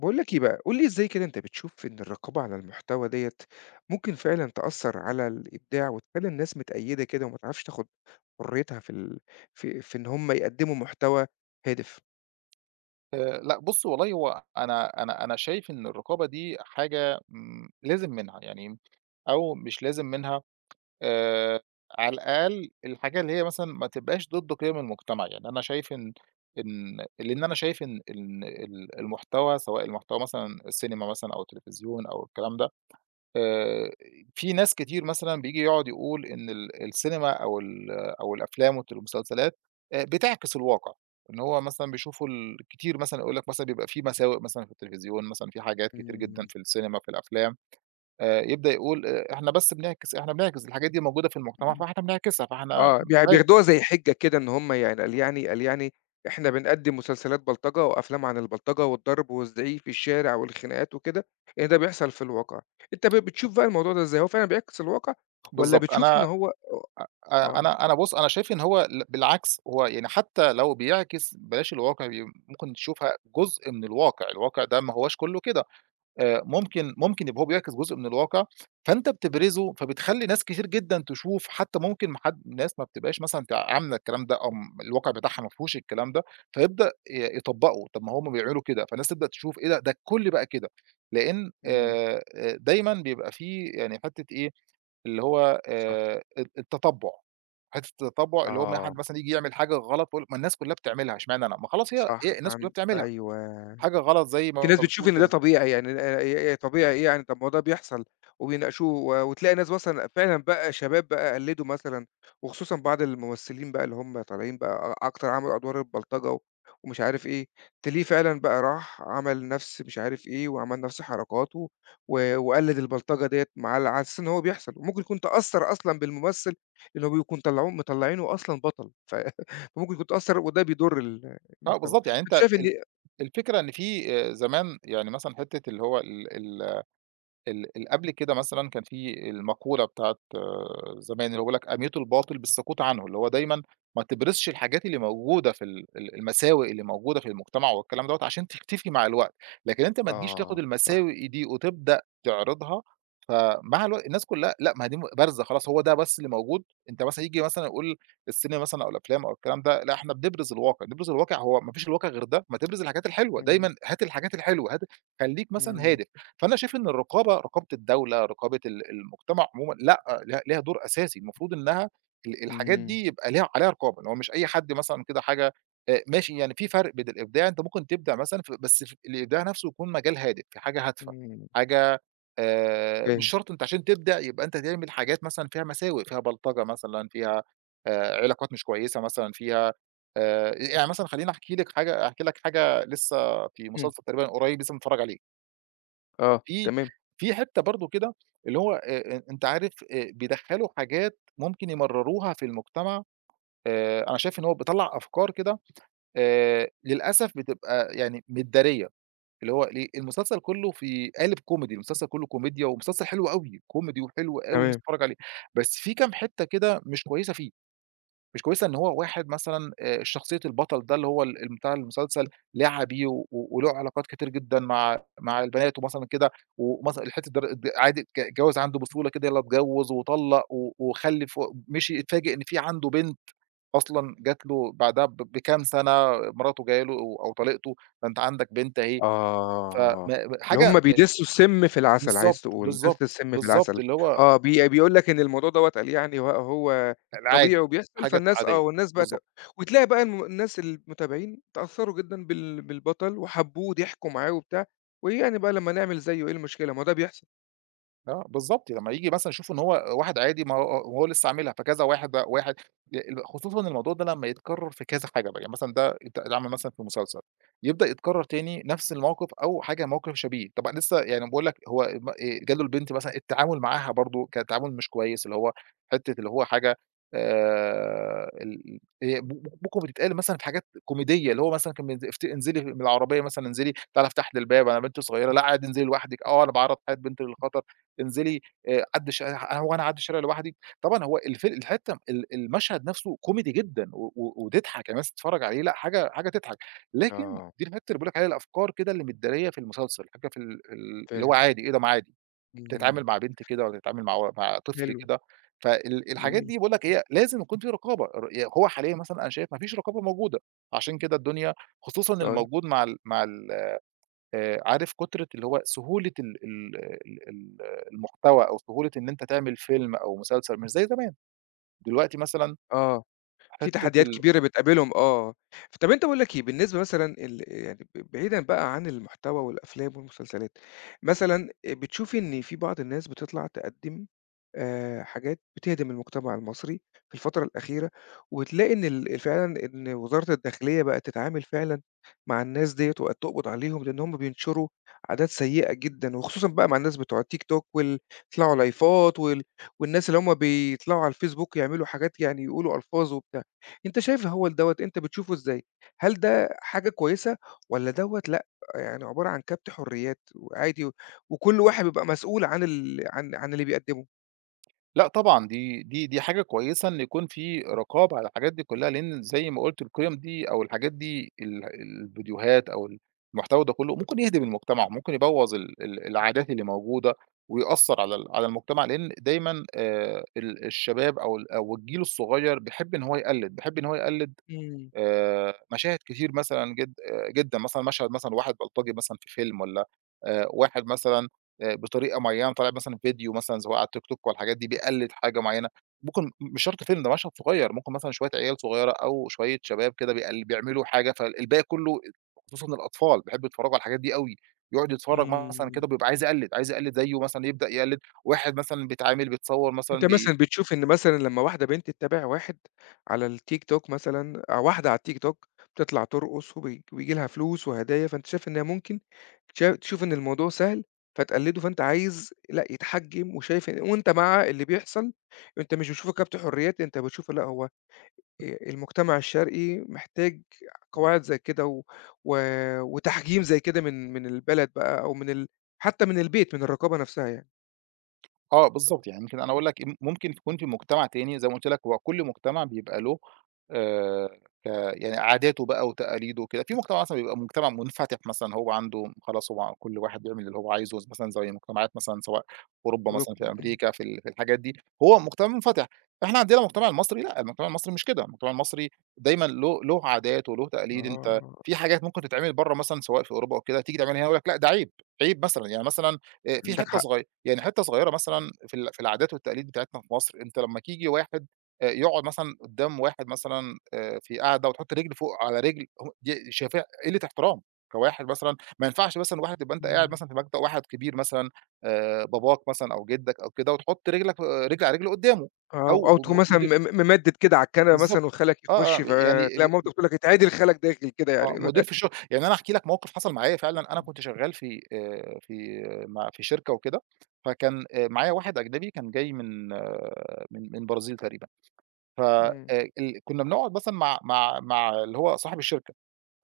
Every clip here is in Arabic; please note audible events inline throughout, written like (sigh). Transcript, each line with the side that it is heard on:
left: باقول لك إيه بقى، قُل لي إزاي كده أنت بتشوف إن الرقابة على المحتوى ديّة ممكن فعلًا تأثّر على الإبداع وتخلّي الناس متقيّدة كده وما تعرفش تاخُد حريتها في ال في في إن هم يقدّموا محتوى هادف؟
right: لأ، بُص والله، هو أنا أنا أنا شايف إن الرقابة دي حاجة لازم منها يعني، أو مش لازم منها. آآ على الأقل الحاجة اللي هي مثلًا ما تبقاش ضد قِيَم المجتمع. يعني أنا شايف إن لإن أنا شايف إن المحتوى، سواء المحتوى مثلًا السينما، مثلًا أو التلفزيون، أو الكلام ده. آآ في ناس كتير مثلًا بييجي يقعد يقول إن السينما أو الأفلام المسلسلات بتعكس الواقع. إن هو مثلًا بيشوفوا كتير مثلًا يقول لك مثلًا بيبقى في مساوئ مثلًا في التلفزيون، مثلًا في حاجات كتير جدًا
left: إمم.
right: في السينما، في الأفلام. يبدأ يقول، إحنا بنعكس الحاجات دي، موجودة في المجتمع
left: إمم.
right: فإحنا بنعكسها، فإحنا
left: آه،
right: عادي.
left: بياخدوها زي حِجّة كده إن هم يعني قال يعني إحنا بنقدّم مسلسلات بلطجة وأفلام عن البلطجة والضرب والزعيق في الشارع والخناقات وكده، إن ده بيحصل في الواقع. أنت بتشوف بقى الموضوع ده إزاي، هو فعلًا بيعكس الواقع والّا
right: بالضبط.
left: بتشوف
right: أنا،
left: إن هو.
right: أ
left: آه.
right: أنا أنا بُص، أنا شايف إن هو، بالعكس. هو يعني حتى لو بيعكس، بلاش الواقع، ممكن تشوفها جزء من الواقع، الواقع ده ما هواش كلّه كده. ممكن يبقى هو بيعكس جزء من الواقع، فأنت بتبرزه، فبتخلّي ناس كتير جدًا تشوف. حتى ممكن ما حد، ناس ما بتبقاش مثلًا عاملة الكلام ده، أو الواقع بتاعها ما فيهوش الكلام ده، فيبدأ يطبّقه. طب ما هُم بيعملوا كده، فالناس تبدأ تشوف، إيه ده، ده الكل بقى كده. لإن
left: إمم،
right: دايمًا بيبقى في يعني حتّة إيه، اللي هو
left: صح.
right: التتبُّع. حتّة التتبُّع، اللي هو ما حد
left: آه،
right: مثلًا ييجي يعمل حاجة غلط، فيقول لك ما الناس كلها بتعملها، اشمعنى أنا، ما خلاص،
left: صح
right: هي الناس كلها
left: عن
right: بتعملها،
left: أيوه،
right: حاجة غلط زي
left: في
right: ما
left: ناس بتشوف
right: بتقول
left: إن ده
right: كده.
left: طبيعي يعني ي طبيعي إيه يعني، طب ما هو ده بيحصل وبيناقشوه و وتلاقي ناس مثلًا فعلًا بقى شباب بقى قلّدوا مثلًا، وخصوصًا بعض الممثلين بقى اللي هم طالعين بقى أكتر عملوا أدوار البلطجة و ومش عارف إيه، تلاقيه فعلًا بقى راح عمل نفس مش عارف إيه، وعمل نفس حركاته و وقلّد البلطجة ديّة مع على أساس إن هو بيحصل، وممكن يكون تأثّر أصلًا بالممثل اللي هو بيكون مطلعينه أصلًا بطل، (laughs) فممكن يكون اتأثّر وده بيضر
right: آه
left: المجتمع.
right: بالضبط. يعني أنت،
left: كنت شايف إن،
right: ال الفكرة، إن في زمان، يعني مثلًا حتّة اللي هو ال ال ال ال قبل كده، مثلًا كان في المقولة بتاعة، زمان، اللي هو بيقول لك: "أميتُ الباطل بالسكوت عنه." اللي هو دايمًا ما تبرزش الحاجات اللي موجودة في ال ال المساوئ اللي موجودة في المجتمع والكلام دوّة، عشان تختفي مع الوقت. لكن أنت ما تجيش تاخد
left: آه، صح.
right: المساوئ دي وتبدأ تعرضها، فمع الوقت الناس كلها، لأ ما هي دي بارزة، خلاص هو ده بس اللي موجود. أنت مثلًا ييجي مثلًا يقول: السينما مثلًا أو الأفلام أو الكلام ده، لأ إحنا بنبرز الواقع. نبرز الواقع، هو ما فيش الواقع غير ده. ما تبرز الحاجات الحلوة،
left: إمم،
right: دايمًا هات الحاجات الحلوة، هات خلّيك مثلًا
left: إمم،
right: هادف. فأنا شايف إن الرقابة، رقابة الدولة، رقابة المجتمع عمومًا، لأ، ليها دور أساسي، المفروض إنها الحاجات
left: إمم،
right: دي يبقى ليها عليها رقابة، اللي هو مش أي حد مثلًا كده حاجة. ماشي، يعني في فرق بين الإبداع. أنت ممكن تبدع مثلًا، بس الإبداع نفسه يكون مجال هادئ، في حاجة هادفة،
left: إمم،
right: حاجة مش
left: فاهم،
right: شرط أنت عشان تبدع يبقى أنت تعمل حاجات مثلًا فيها مساوئ، فيها بلطجة مثلًا، فيها علاقات مش كويسة مثلًا، فيها يعني مثلًا. خلّيني أحكي لك حاجة، لسه في
left: إمم،
right: مسلسل تقريبًا قريب لسه متفرّج عليه.
left: آه،
right: في
left: تمام،
right: حتّة برضه كده، اللي هو أنت عارف، بيدخّلوا حاجات ممكن يمرّروها في المجتمع. أنا شايف إن هو بيطلّع أفكار كده، للأسف بتبقى يعني مدّارية. اللي هو، ليه المسلسل كُلّه في قالب كوميدي، المسلسل كُلّه كوميديا ومسلسل حلو أوي، كوميدي وحلو أوي نفسي
left: تمام،
right: أتفرّج عليه، بس في كام حتّة كده مش كويسة فيه. مش كويسة، إن هو واحد مثلًا، شخصية البطل ده اللي هو ال ال بتاع المسلسل، لعب بيه وله علاقات كتير جدًا مع البنات، ومثلًا كده، ومثلًا الحتّة در د عادي، الجواز عنده بسهولة كده، يالّا اتجوّز وطلّق وخلِّف و مشي، اتفاجئ إن في عنده بنت أصلًا جات له بعدها بكام سَنة، مراته جاية له أو أو طليقته: "ده أنت عندك بنت أهي." فما
left: آه، اللي
right: حاجة
left: هُم بيدسّوا السم في العسل عايز
right: بالضبط،
left: تقول، دسّ
right: بالضبط،
left: السم في
right: بالضبط.
left: العسل،
right: اللي هو
left: آه، بيقول لك إن الموضوع دوّة قال يعني هو هو طبيعي
right: العادي،
left: وبيحصل،
right: حاجة
left: فالناس
right: عادية،
left: آه، والناس بقى ت.
right: بالضبط.
left: وتلاقي بقى الناس المتابعين اتأثّروا جدًا بالبطل وحبّوه وضحكوا معاه وبتاع، وإيه يعني بقى لمّا نعمل زيّه إيه المشكلة، ما هو ده بيحصل،
right: آه بالضبط، لمّا ييجي مثلًا يشوفوا إن هو واحد عادي. ما هو وهو لسه عاملها، فكذا واحد، بقى واحد خصوصًا الموضوع ده لمّا يتكرر في كذا حاجة بقى. يعني مثلًا ده اتعمل مثلًا في مسلسل، يبدأ يتكرر تاني نفس الموقف أو حاجة موقف شبيه. طبعًا لسه يعني باقول لك، هو م جاله البنت، مثلًا التعامل معاها برضه كان تعامل مش كويس. اللي هو حتة، اللي هو حاجة هي ممكن بتتقال مثلًا في حاجات كوميدية، اللي هو مثلًا كان بينز افت انزلي من العربية مثلًا، انزلي تعالي افتح لي الباب، أنا بنت صغيرة، لأ عادي انزلي لوحدِك، آه أنا باعرّض حياة بنتي للخطر. انزلي عدّي هو أنا أعدّي الشارع لوحدي؟ طبعًا هو الحتّة المشهد نَفْسه كوميدي جدًا، و و وتضحك، يعني الناس تتفرّج عليه، لأ، حاجة تضحك، لكن
left: آه،
right: دي الحتّة اللي باقول لك عليها، الأفكار كده اللي متدارية في المسلسل، حاجة في ال ال اللي هو
left: فاهم،
right: عادي، إيه ده، ما عادي، بتتعامل
left: إمم،
right: مع بنت كده والّا بتتعامل مع مع طفل
left: حلو،
right: كده. الحاجات
left: جميل،
right: دي باقول لك، هي لازم يكون في رقابة. يعني هو حاليًا مثلًا أنا شايف ما فيش رقابة موجودة، عشان كده الدنيا، خصوصًا
left: طيب،
right: الموجود مع ال مع ال عارف، كُترة اللي هو سهولة ال ال ال ال المحتوى، أو سهولة إن أنت تعمل فيلم أو مسلسل مش زي زمان. دلوقتي مثلًا،
left: آه. في
right: حتّة
left: تحديات
right: ال
left: كبيرة بتقابلهم آه. طَب أنت باقول لك إيه، بالنسبة مثلًا ال يعني ب بعيدًا بقى عن المحتوى والأفلام والمسلسلات، مثلًا بتشوف إن في بعض الناس بتطلع تقدّم حاجات بتهدم المجتمع المصري في الفترة الأخيرة، وتلاقي إن فعلًا إن وزارة الداخلية بقت تتعامل فعلًا مع الناس ديّة وبقت تقبض عليهم، لإن هم بينشروا عادات سيئة جدًا، وخصوصًا بقى مع الناس بتوع التيك توك يطلعوا لايفات والناس اللي هم بيطلعوا على الفيسبوك يعملوا حاجات يعني يقولوا ألفاظ وبتاع. أنت شايف الهوّل دوّة أنت بتشوفه إزاي؟ هل ده حاجة كويسة والّا دوّة لأ، يعني عبارة عن كبت حريات وعادي وكل واحد بيبقى مسؤول عن ال عن عن اللي بيقدّمه؟
right: لأ طبعًا، دي حاجة كويسة إن يكون في رقابة على الحاجات دي كلّها. لإن زي ما قُلت، القِيَم دي أو الحاجات دي الفيديوهات أو المحتوى ده كلّه ممكن يهدم المجتمع، ممكن يبوّظ ال ال العادات اللي موجودة، ويأثّر على على المجتمع. لإن دايمًا الشباب أو الجيل الصغير بيحب إن هو يقلِّد، بيحب إن هو يقلِّد
left: إمم،
right: مشاهد كتير مثلًا، جد آه، جدًا. مثلًا مشهد مثلًا واحد بلطجي مثلًا في فيلم، والّا واحد مثلًا بطريقة معيّنة، طالع مثلًا في فيديو مثلًا، سواء على التيك توك والحاجات دي، بيقلد حاجة معيّنة. ممكن مش شرط فيلم ده، مشهد صغيّر، ممكن مثلًا شوية عيال صغيّرة أو شوية شباب كده بيعملوا حاجة، فالباقي كلّه، خصوصًا الأطفال بيحبّوا يتفرّجوا على الحاجات دي أوي. يقعد يتفرّج مثلًا
left: إمم.
right: كده، بيبقى عايز يقلد، عايز يقلد زيه مثلًا، يبدأ يقلد. واحد مثلًا بيتعامل بيتصوّر مثلًا
left: أنت مثلًا بتشوف إن مثلًا لمّا واحدة بنت تتابع واحد على الTikTok مثلًا أو واحدة على الTikTok بتطلع ترقص وبييجي لها فلوس وهدايا، فأنت شايف إنها ممكن تشوف إن الموضوع سهل فتقلده، فأنت عايز لأ يتحجم وشايف إن وأنت مع اللي بيحصل، أنت مش بتشوفه كبت حريات، أنت بتشوفه لأ هو المجتمع الشرقي محتاج قواعد زي كده و و وتحجيم زي كده من البلد بقى أو من ال حتى من البيت، من الرقابة نفسها يعني.
right: آه بالضبط. يعني يمكن أنا أقول لك، ممكن تكون في مجتمع تاني زي ما قُلت لك. هو كل مجتمع بيبقى له آآ ك يعني عاداته بقى وتقاليده وكده. في مجتمع مثلًا بيبقى مجتمع منفتح مثلًا، هو عنده خلاص، هو كل واحد بيعمل اللي هو عايزه مثلًا، زي مجتمعات مثلًا، سواء أوروبا
left: وبيك
right: مثلًا، في
left: إمم،
right: أمريكا، في في الحاجات دي، هو مجتمع منفتح. إحنا عندنا المجتمع المصري لأ، المجتمع المصري مش كده، المجتمع المصري دايمًا له، له عادات وله تقاليد. أنت
left: آه،
right: في حاجات ممكن تتعمل برّه مثلًا، سواء في أوروبا أو كده، تيجي تعملها هنا يقول لك لأ ده عيب، عيب مثلًا. يعني مثلًا في
left: عندك
right: حتة
left: حق.
right: صغ يعني حتّة صغيّرة مثلًا في في العادات والتقاليد بتاعتنا في مصر. أنت لمّا ييجي واحد يقعد مثلًا قدّام واحد مثلًا، في قعدة وتحط رجل فوق على رجل، هو دي شايفاها قلّة احترام. كواحد مثلًا ما ينفعش مثلًا واحد، تبقى أنت قاعد
left: إمم.
right: مثلًا في مكتب واحد كبير مثلًا، باباك مثلًا أو جدّك أو كده، وتحط رجلك، رجل على رجل قدّامه،
left: آه، أو
right: أو
left: تكون مثلًا م
right: مدير.
left: م ممدّد كده على الكنبة
right: بالضبط،
left: مثلًا وخالك
right: آه،
left: يخُش
right: آه، يعني
left: فتلاقي
right: ب
left: مامتك بتقول لك: "اتعدل خالك داخل" كده
right: آه،
left: يعني
right: مدير في
left: (laughs)
right: الشغل. يعني أنا هاحكي لك موقف حصل معايا فعلًا، أنا
left: إمم.
right: كنت شغال في شركة وكده. فكان معايا واحد أجنبي كان جاي من، البرازيل تقريبًا. ف
left: إمم،
right: ال كنا بنقعد مثلًا مع اللي هو صاحب الشركة.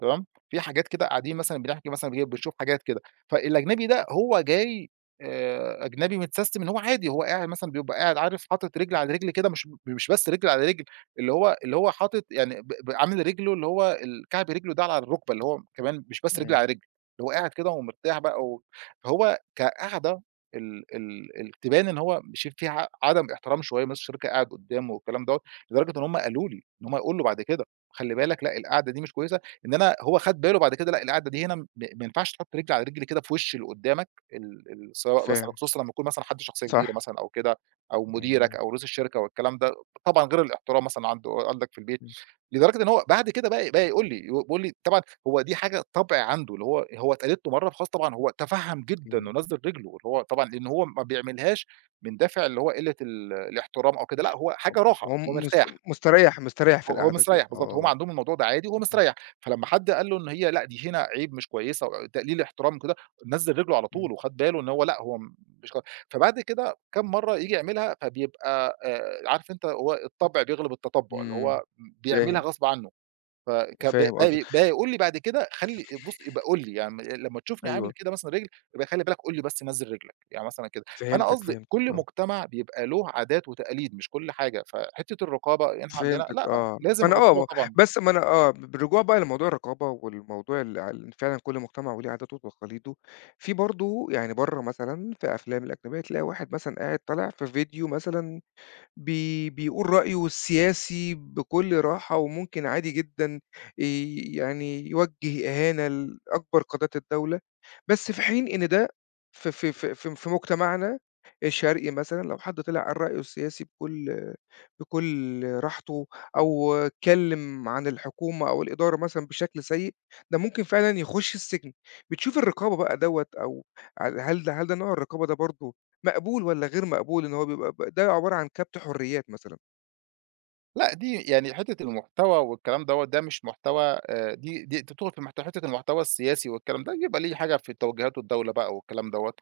right: تمام، في حاجات كده قاعدين مثلًا بنحكي مثلًا بنشوف حاجات كده. فالأجنبي ده هو جاي أجنبي متسيستم إن هو عادي، هو قاعد مثلًا، بيبقى قاعد، عارف، حاطط رجل على رجل كده، مش بس رجل على رجل، اللي هو حاطط يعني ب ب عامل رجله، اللي هو كعب رجله ده على الركبة، اللي هو كمان مش بس رجل على
left: إمم،
right: رجل، اللي هو قاعد كده ومرتاح بقى. فهو كقعدة، ال ال ال تبان إن هو مش فيها عدم احترام شوية، مدير الشركة قاعد قدامه والكلام دوّة، لدرجة إن هم قالوا لي، إن هم يقولوا له بعد كده: خلي بالك لأ، القعدة دي مش كويسة. إن أنا، هو خَد باله بعد كده لأ، القعدة دي هنا ما ينفعش تحُط رِجل على رِجل كده في وِش اللي قُدّامك، ال ال سواء مثلًا،
left: فاهم،
right: خصوصًا لمّا يكون مثلًا حد شخصية
left: صح.
right: كبيرة مثلًا أو كده، أو مديرك
left: إمم،
right: أو رئيس الشركة والكلام ده. طبعًا غير الاحترام مثلًا عنده، عندك في البيت.
left: إمم،
right: لدرجة إن هو بعد كده بقى بقى يقول لي، بيقول لي طبعًا، هو دي حاجة طَبْع عنده، اللي هو، هو اتقالت له مرّه فخلاص، طبعًا هو تفهَّم جدًا
left: إمم.
right: ونزّل رِجله. اللي هو طبعًا لإن هو ما بيعملهاش من دافع اللي هو قِلّة الاحترام أو كده، لأ هو حاجة راحة،
left: هو
right: هو
left: م مس
right: مرتاح.
left: مستريّح مستريّح في
right: هو
left: القعدة دي
right: مستريّح بالضبط، هُم
left: آه،
right: عندهم الموضوع ده عادي وهو
left: إمم،
right: مستريّح. فلمّا حد قال له إن هي لأ دي هنا عيب، مش كويسة وتقليل احترام وكده، نزّل رجله على
left: إمم،
right: طول وخَد باله إن هو لأ، هو مش ك فبعد كده كام مرّة ييجي يعملها، فبيبقى عارف أنت، هو الطبع بيغلب التطبُع، اللي هو
left: إمم،
right: بيعملها
left: فاهم،
right: غصب عنّه. فكان بقى
left: فاهم قصدك،
right: بقى بقى يقول لي بعد كده خلّي بُص يبقى قُل لي، يعني لمّا تشوفني عامل
left: أيوه،
right: كده مثلًا رجل، يبقى خلّي بالك قُل لي بس نزّل رجلك، يعني مثلًا كده. فأنا
left: فهمتك،
right: قصدي
left: فهمتك،
right: كل
left: آه.
right: مجتمع بيبقى له عادات وتقاليد مش كل حاجة، فحتّة الرقابة هنا عندنا
left: فهمتِك
right: لأ،
left: آه،
right: لازم
left: فأنا
right: الرقابة
left: آه،
right: طبعًا.
left: بس ما أنا آه، بالرجوع بقى لموضوع الرقابة والموضوع ال ال فعلًا كل مجتمع وليه عاداته وتقاليده، في برضه يعني برّه مثلًا في أفلام الأجنبية تلاقي واحد مثلًا قاعد طالع في فيديو مثلًا بيقول رأيه السياسي بكل راحة، وممكن عادي جدًا يعني يوجّه إهانة لأكبر قادات الدولة، بس في حين إن ده في مجتمعنا الشرقي مثلًا لو حد طلع قال رأيه السياسي بكل بكل راحته، أو اتكلم عن الحكومة أو الإدارة مثلًا بشكل سيء، ده ممكن فعلًا يخش السجن. بتشوف الرقابة بقى دوّة أو هل ده هل ده نوع الرقابة ده برضه مقبول والّا غير مقبول، إن هو بيبقى ده عبارة عن كَبْت حُريّات مثلًا.
right: لأ، دي يعني حتّة المحتوى والكلام دوّة، ده مش محتوى دي تدخل في حتّة المحتوى السياسي والكلام ده، يبقى ليه حاجة في توجيهات الدولة بقى والكلام دوّة.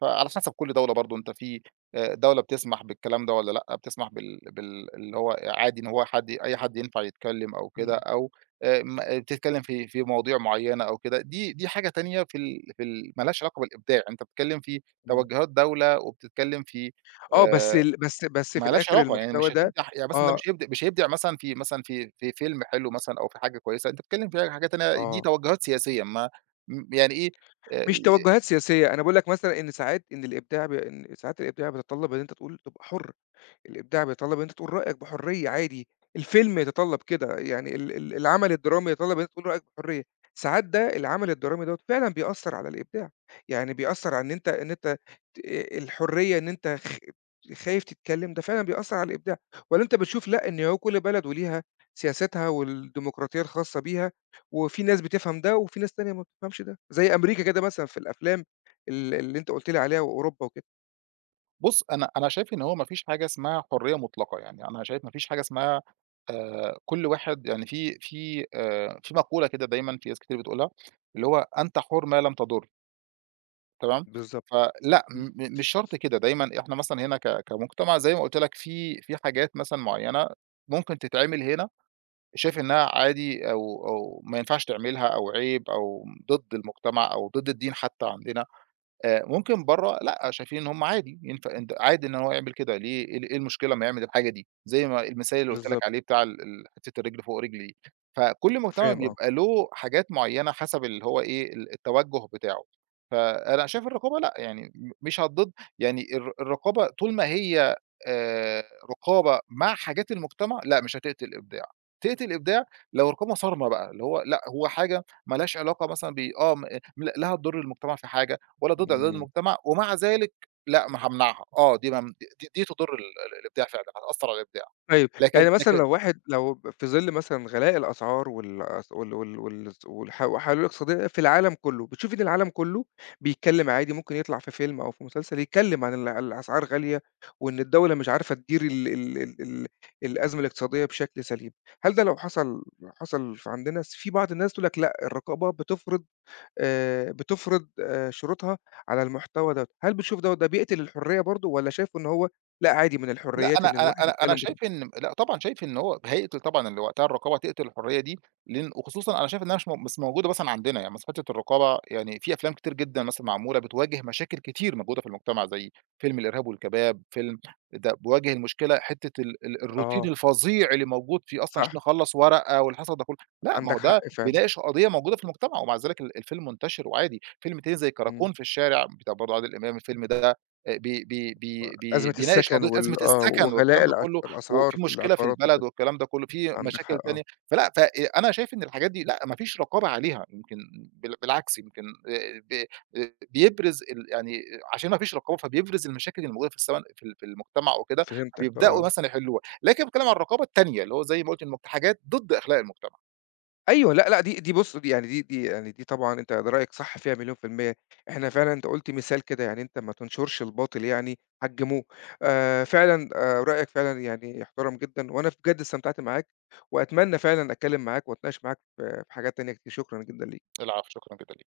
right: فعلى حسب كل دولة برضه أنت في دولة بتسمح بالكلام ده والّا لأ، بتسمح بال اللي هو عادي إن هو حد أي حد ينفع يتكلم أو كده،
left: إمم،
right: أو م آه، بتتكلم في مواضيع معيّنة أو كده، دي حاجة تانية في ال ما لهاش علاقة بالإبداع، أنت بتتكلم في
left: إمم.
right: توجهات دولة وبتتكلم في
left: آه، بس
right: آآ،
left: ال بس بس في
right: ما لهاش
left: الآخر
right: علاقة يعني
left: المحتوى
right: مش
left: ده
right: هتبدع يعني مثلًا ده
left: آه،
right: مش هيبدع مثلًا في في فيلم حلو مثلًا أو في حاجة كويسة، أنت بتتكلم في حاجة تانية دي
left: آه،
right: توجهات سياسية ما م يعني إيه آآ
left: مش توجُّهات سياسية، أنا باقول لك مثلًا إن ساعات إن الإبداع إن ساعات الإبداع بيتطلّب إن أنت تقول تبقى حُر. الإبداع بيتطلّب إن أنت تقول رأيك بحرية عادي، الفيلم يتطلّب كده، يعني ال ال العمل الدرامي يتطلّب إن أنت تقول رأيك بحرية. ساعات ده العمل الدرامي دوّة فعلًا بيأثّر على الإبداع، يعني بيأثّر على إن أنت ت الحرية إن أنت خايف تتكلّم، ده فعلًا بيأثّر على الإبداع، والّا أنت بتشوف لأ، إن هو كل بلد وليها سياستها والديمقراطية الخاصة بيها، وفي ناس بتفهم ده وفي ناس تانية ما بتفهمش ده، زي أمريكا كده مثلًا في الأفلام اللي أنت قُلت لي عليها وأوروبا وكده.
right: بُص، أنا شايف إن هو ما فيش حاجة اسمها حرية مطلقة، يعني أنا شايف ما فيش حاجة اسمها كل واحد يعني في مقولة كده دايمًا في ناس كتير بتقولها، اللي هو أنت حُر ما لم تضُر، تمام؟
left: بالضبط،
right: فلأ،
left: إمم.
right: مش شرط كده، دايمًا إحنا مثلًا هنا كمجتمع زي ما قُلت لك في حاجات مثلًا معيّنة ممكن تتعمل هنا شايف إنها عادي أو ما ينفعش تعملها أو عيب أو ضد المجتمع أو ضد الدين حتى عندنا. ممكن برّه لأ، شايفين إن هم عادي ينفع أنت عادي إن هو يعمل كده ليه إيه المشكلة أمّا يعمل الحاجة دي؟ زي ما المثال اللي قُلت لك عليه
left: بالضبط.
right: بتاع ال ال حتّة الرجل فوق رجل دي. فكل مجتمع
left: فاهم، آه.
right: بيبقى له حاجات معيّنة حسب اللي هو إيه، التوجُّه بتاعه. فأنا شايف الرقابة لأ، يعني مش هتضُر يعني الرقابة طول ما هي آآ رقابة مع حاجات المجتمع، لأ مش هتقتل الإبداع. تقتل الإبداع لو رقابة صارمة بقى، اللي هو لأ، هو حاجة ما لهاش علاقة مثلًا ب آه م لا هتضُر المجتمع في حاجة ولا ضد إعداد
left: إمم.
right: المجتمع، ومع ذلك لأ، ما هامنعها، آه، دي تضر ال ال الإبداع فعلًا، هتأثّر على الإبداع.
left: طيب،
right: لكن
left: يعني مثلًا
right: لكن
left: لو واحد لو في ظِل مثلًا غلاء الأسعار والأس وال وال والس والح والحالة الاقتصادية في العالم كُلّه، بتشوفي إن العالم كُلّه بيتكلّم عادي ممكن يطلع في فيلم أو في مسلسل يتكلّم عن الأسعار غالية وإن الدولة مش عارفة تدير ال ال ال ال الأزمة الاقتصادية بشكل سليم، هل ده لو حصل حصل في عندنا في بعض الناس تقول لك لأ، الرقابة بتفرض بتفرض شروطها على المحتوى دوّة، هل بتشوف دوّة ده بيقتل الحرية برضه والّا شايف إن هو لأ عادي من
right: لأ،
left: الحريات
right: أنا
left: إن
right: أنا
left: الواحد
right: أنا أنا
left: يتكلّم
right: شايف
left: براحته؟
right: إن لأ طبعًا شايف إن هو هيقتل طبعًا اللي وقتها الرقابة هتقتل الحرية دي، لإن وخصوصًا أنا شايف إنها مش موجودة مثلًا عندنا، يعني مثلًا حتة الرقابة يعني في أفلام كتير جدًا مثلًا معمولة بتواجه مشاكل كتير موجودة في المجتمع، زي فيلم الإرهاب والكباب، فيلم ده بيواجه المشكلة حتة ال ال الروتين
left: آه،
right: الفظيع اللي موجود في أصلًا
left: صح،
right: عشان أخلّص ورقة والحصل ده كله، لأ ما هو
left: عندك حق
right: ده
left: فعلًا،
right: بيناقش قضية موجودة في المجتمع، ومع ذلك الفيلم منتشر وعادي، فيلم تاني زي
left: إمم،
right: كراكون في الشارع بتاع برضه عادل إمام، الفيلم ده بي بي بي بي
left: أزمة
right: بيناقش
left: السكن
right: قضية أزمة
left: آه،
right: السكن والكلام
left: وغلاء
right: ده كله،
left: الأسعار
right: وفي
left: في
right: مشكلة في
left: العقارات
right: البلد
left: وكده،
right: والكلام ده كله، في
left: عندك
right: مشاكل
left: حق آه،
right: تانية، فلأ ف أنا شايف إن الحاجات دي لأ، ما فيش رقابة عليها، يمكن بالعكس يمكن ب بيبرز يعني عشان ما فيش رقابة فبيبرز المشاكل اللي موجودة في السمن في ال في المجتمع وكده،
left: فهمتك
right: فبيبدأوا
left: آه.
right: مثلًا يحلوها، لكن باتكلم عن الرقابة التانية، اللي هو زي ما قُلت حاجات ضد أخلاق المجتمع.
left: أيوه، لأ، لأ، دي بُص، دي يعني دي يعني دي طبعًا أنت رأيك صح فيها 100%، إحنا فعلًا أنت قُلت مثال كده يعني أنت ما تنشُرش الباطل يعني حجّموه، فعلًا رأيك فعلًا يعني يُحترم جدًا، وأنا بجد استمتعت معاك، وأتمنى فعلًا أتكلّم معاك وأتناقش معاك في حاجات تانية كتير، شكرًا جدًا ليك.
right: العفو، شكرًا جدًا ليكِ.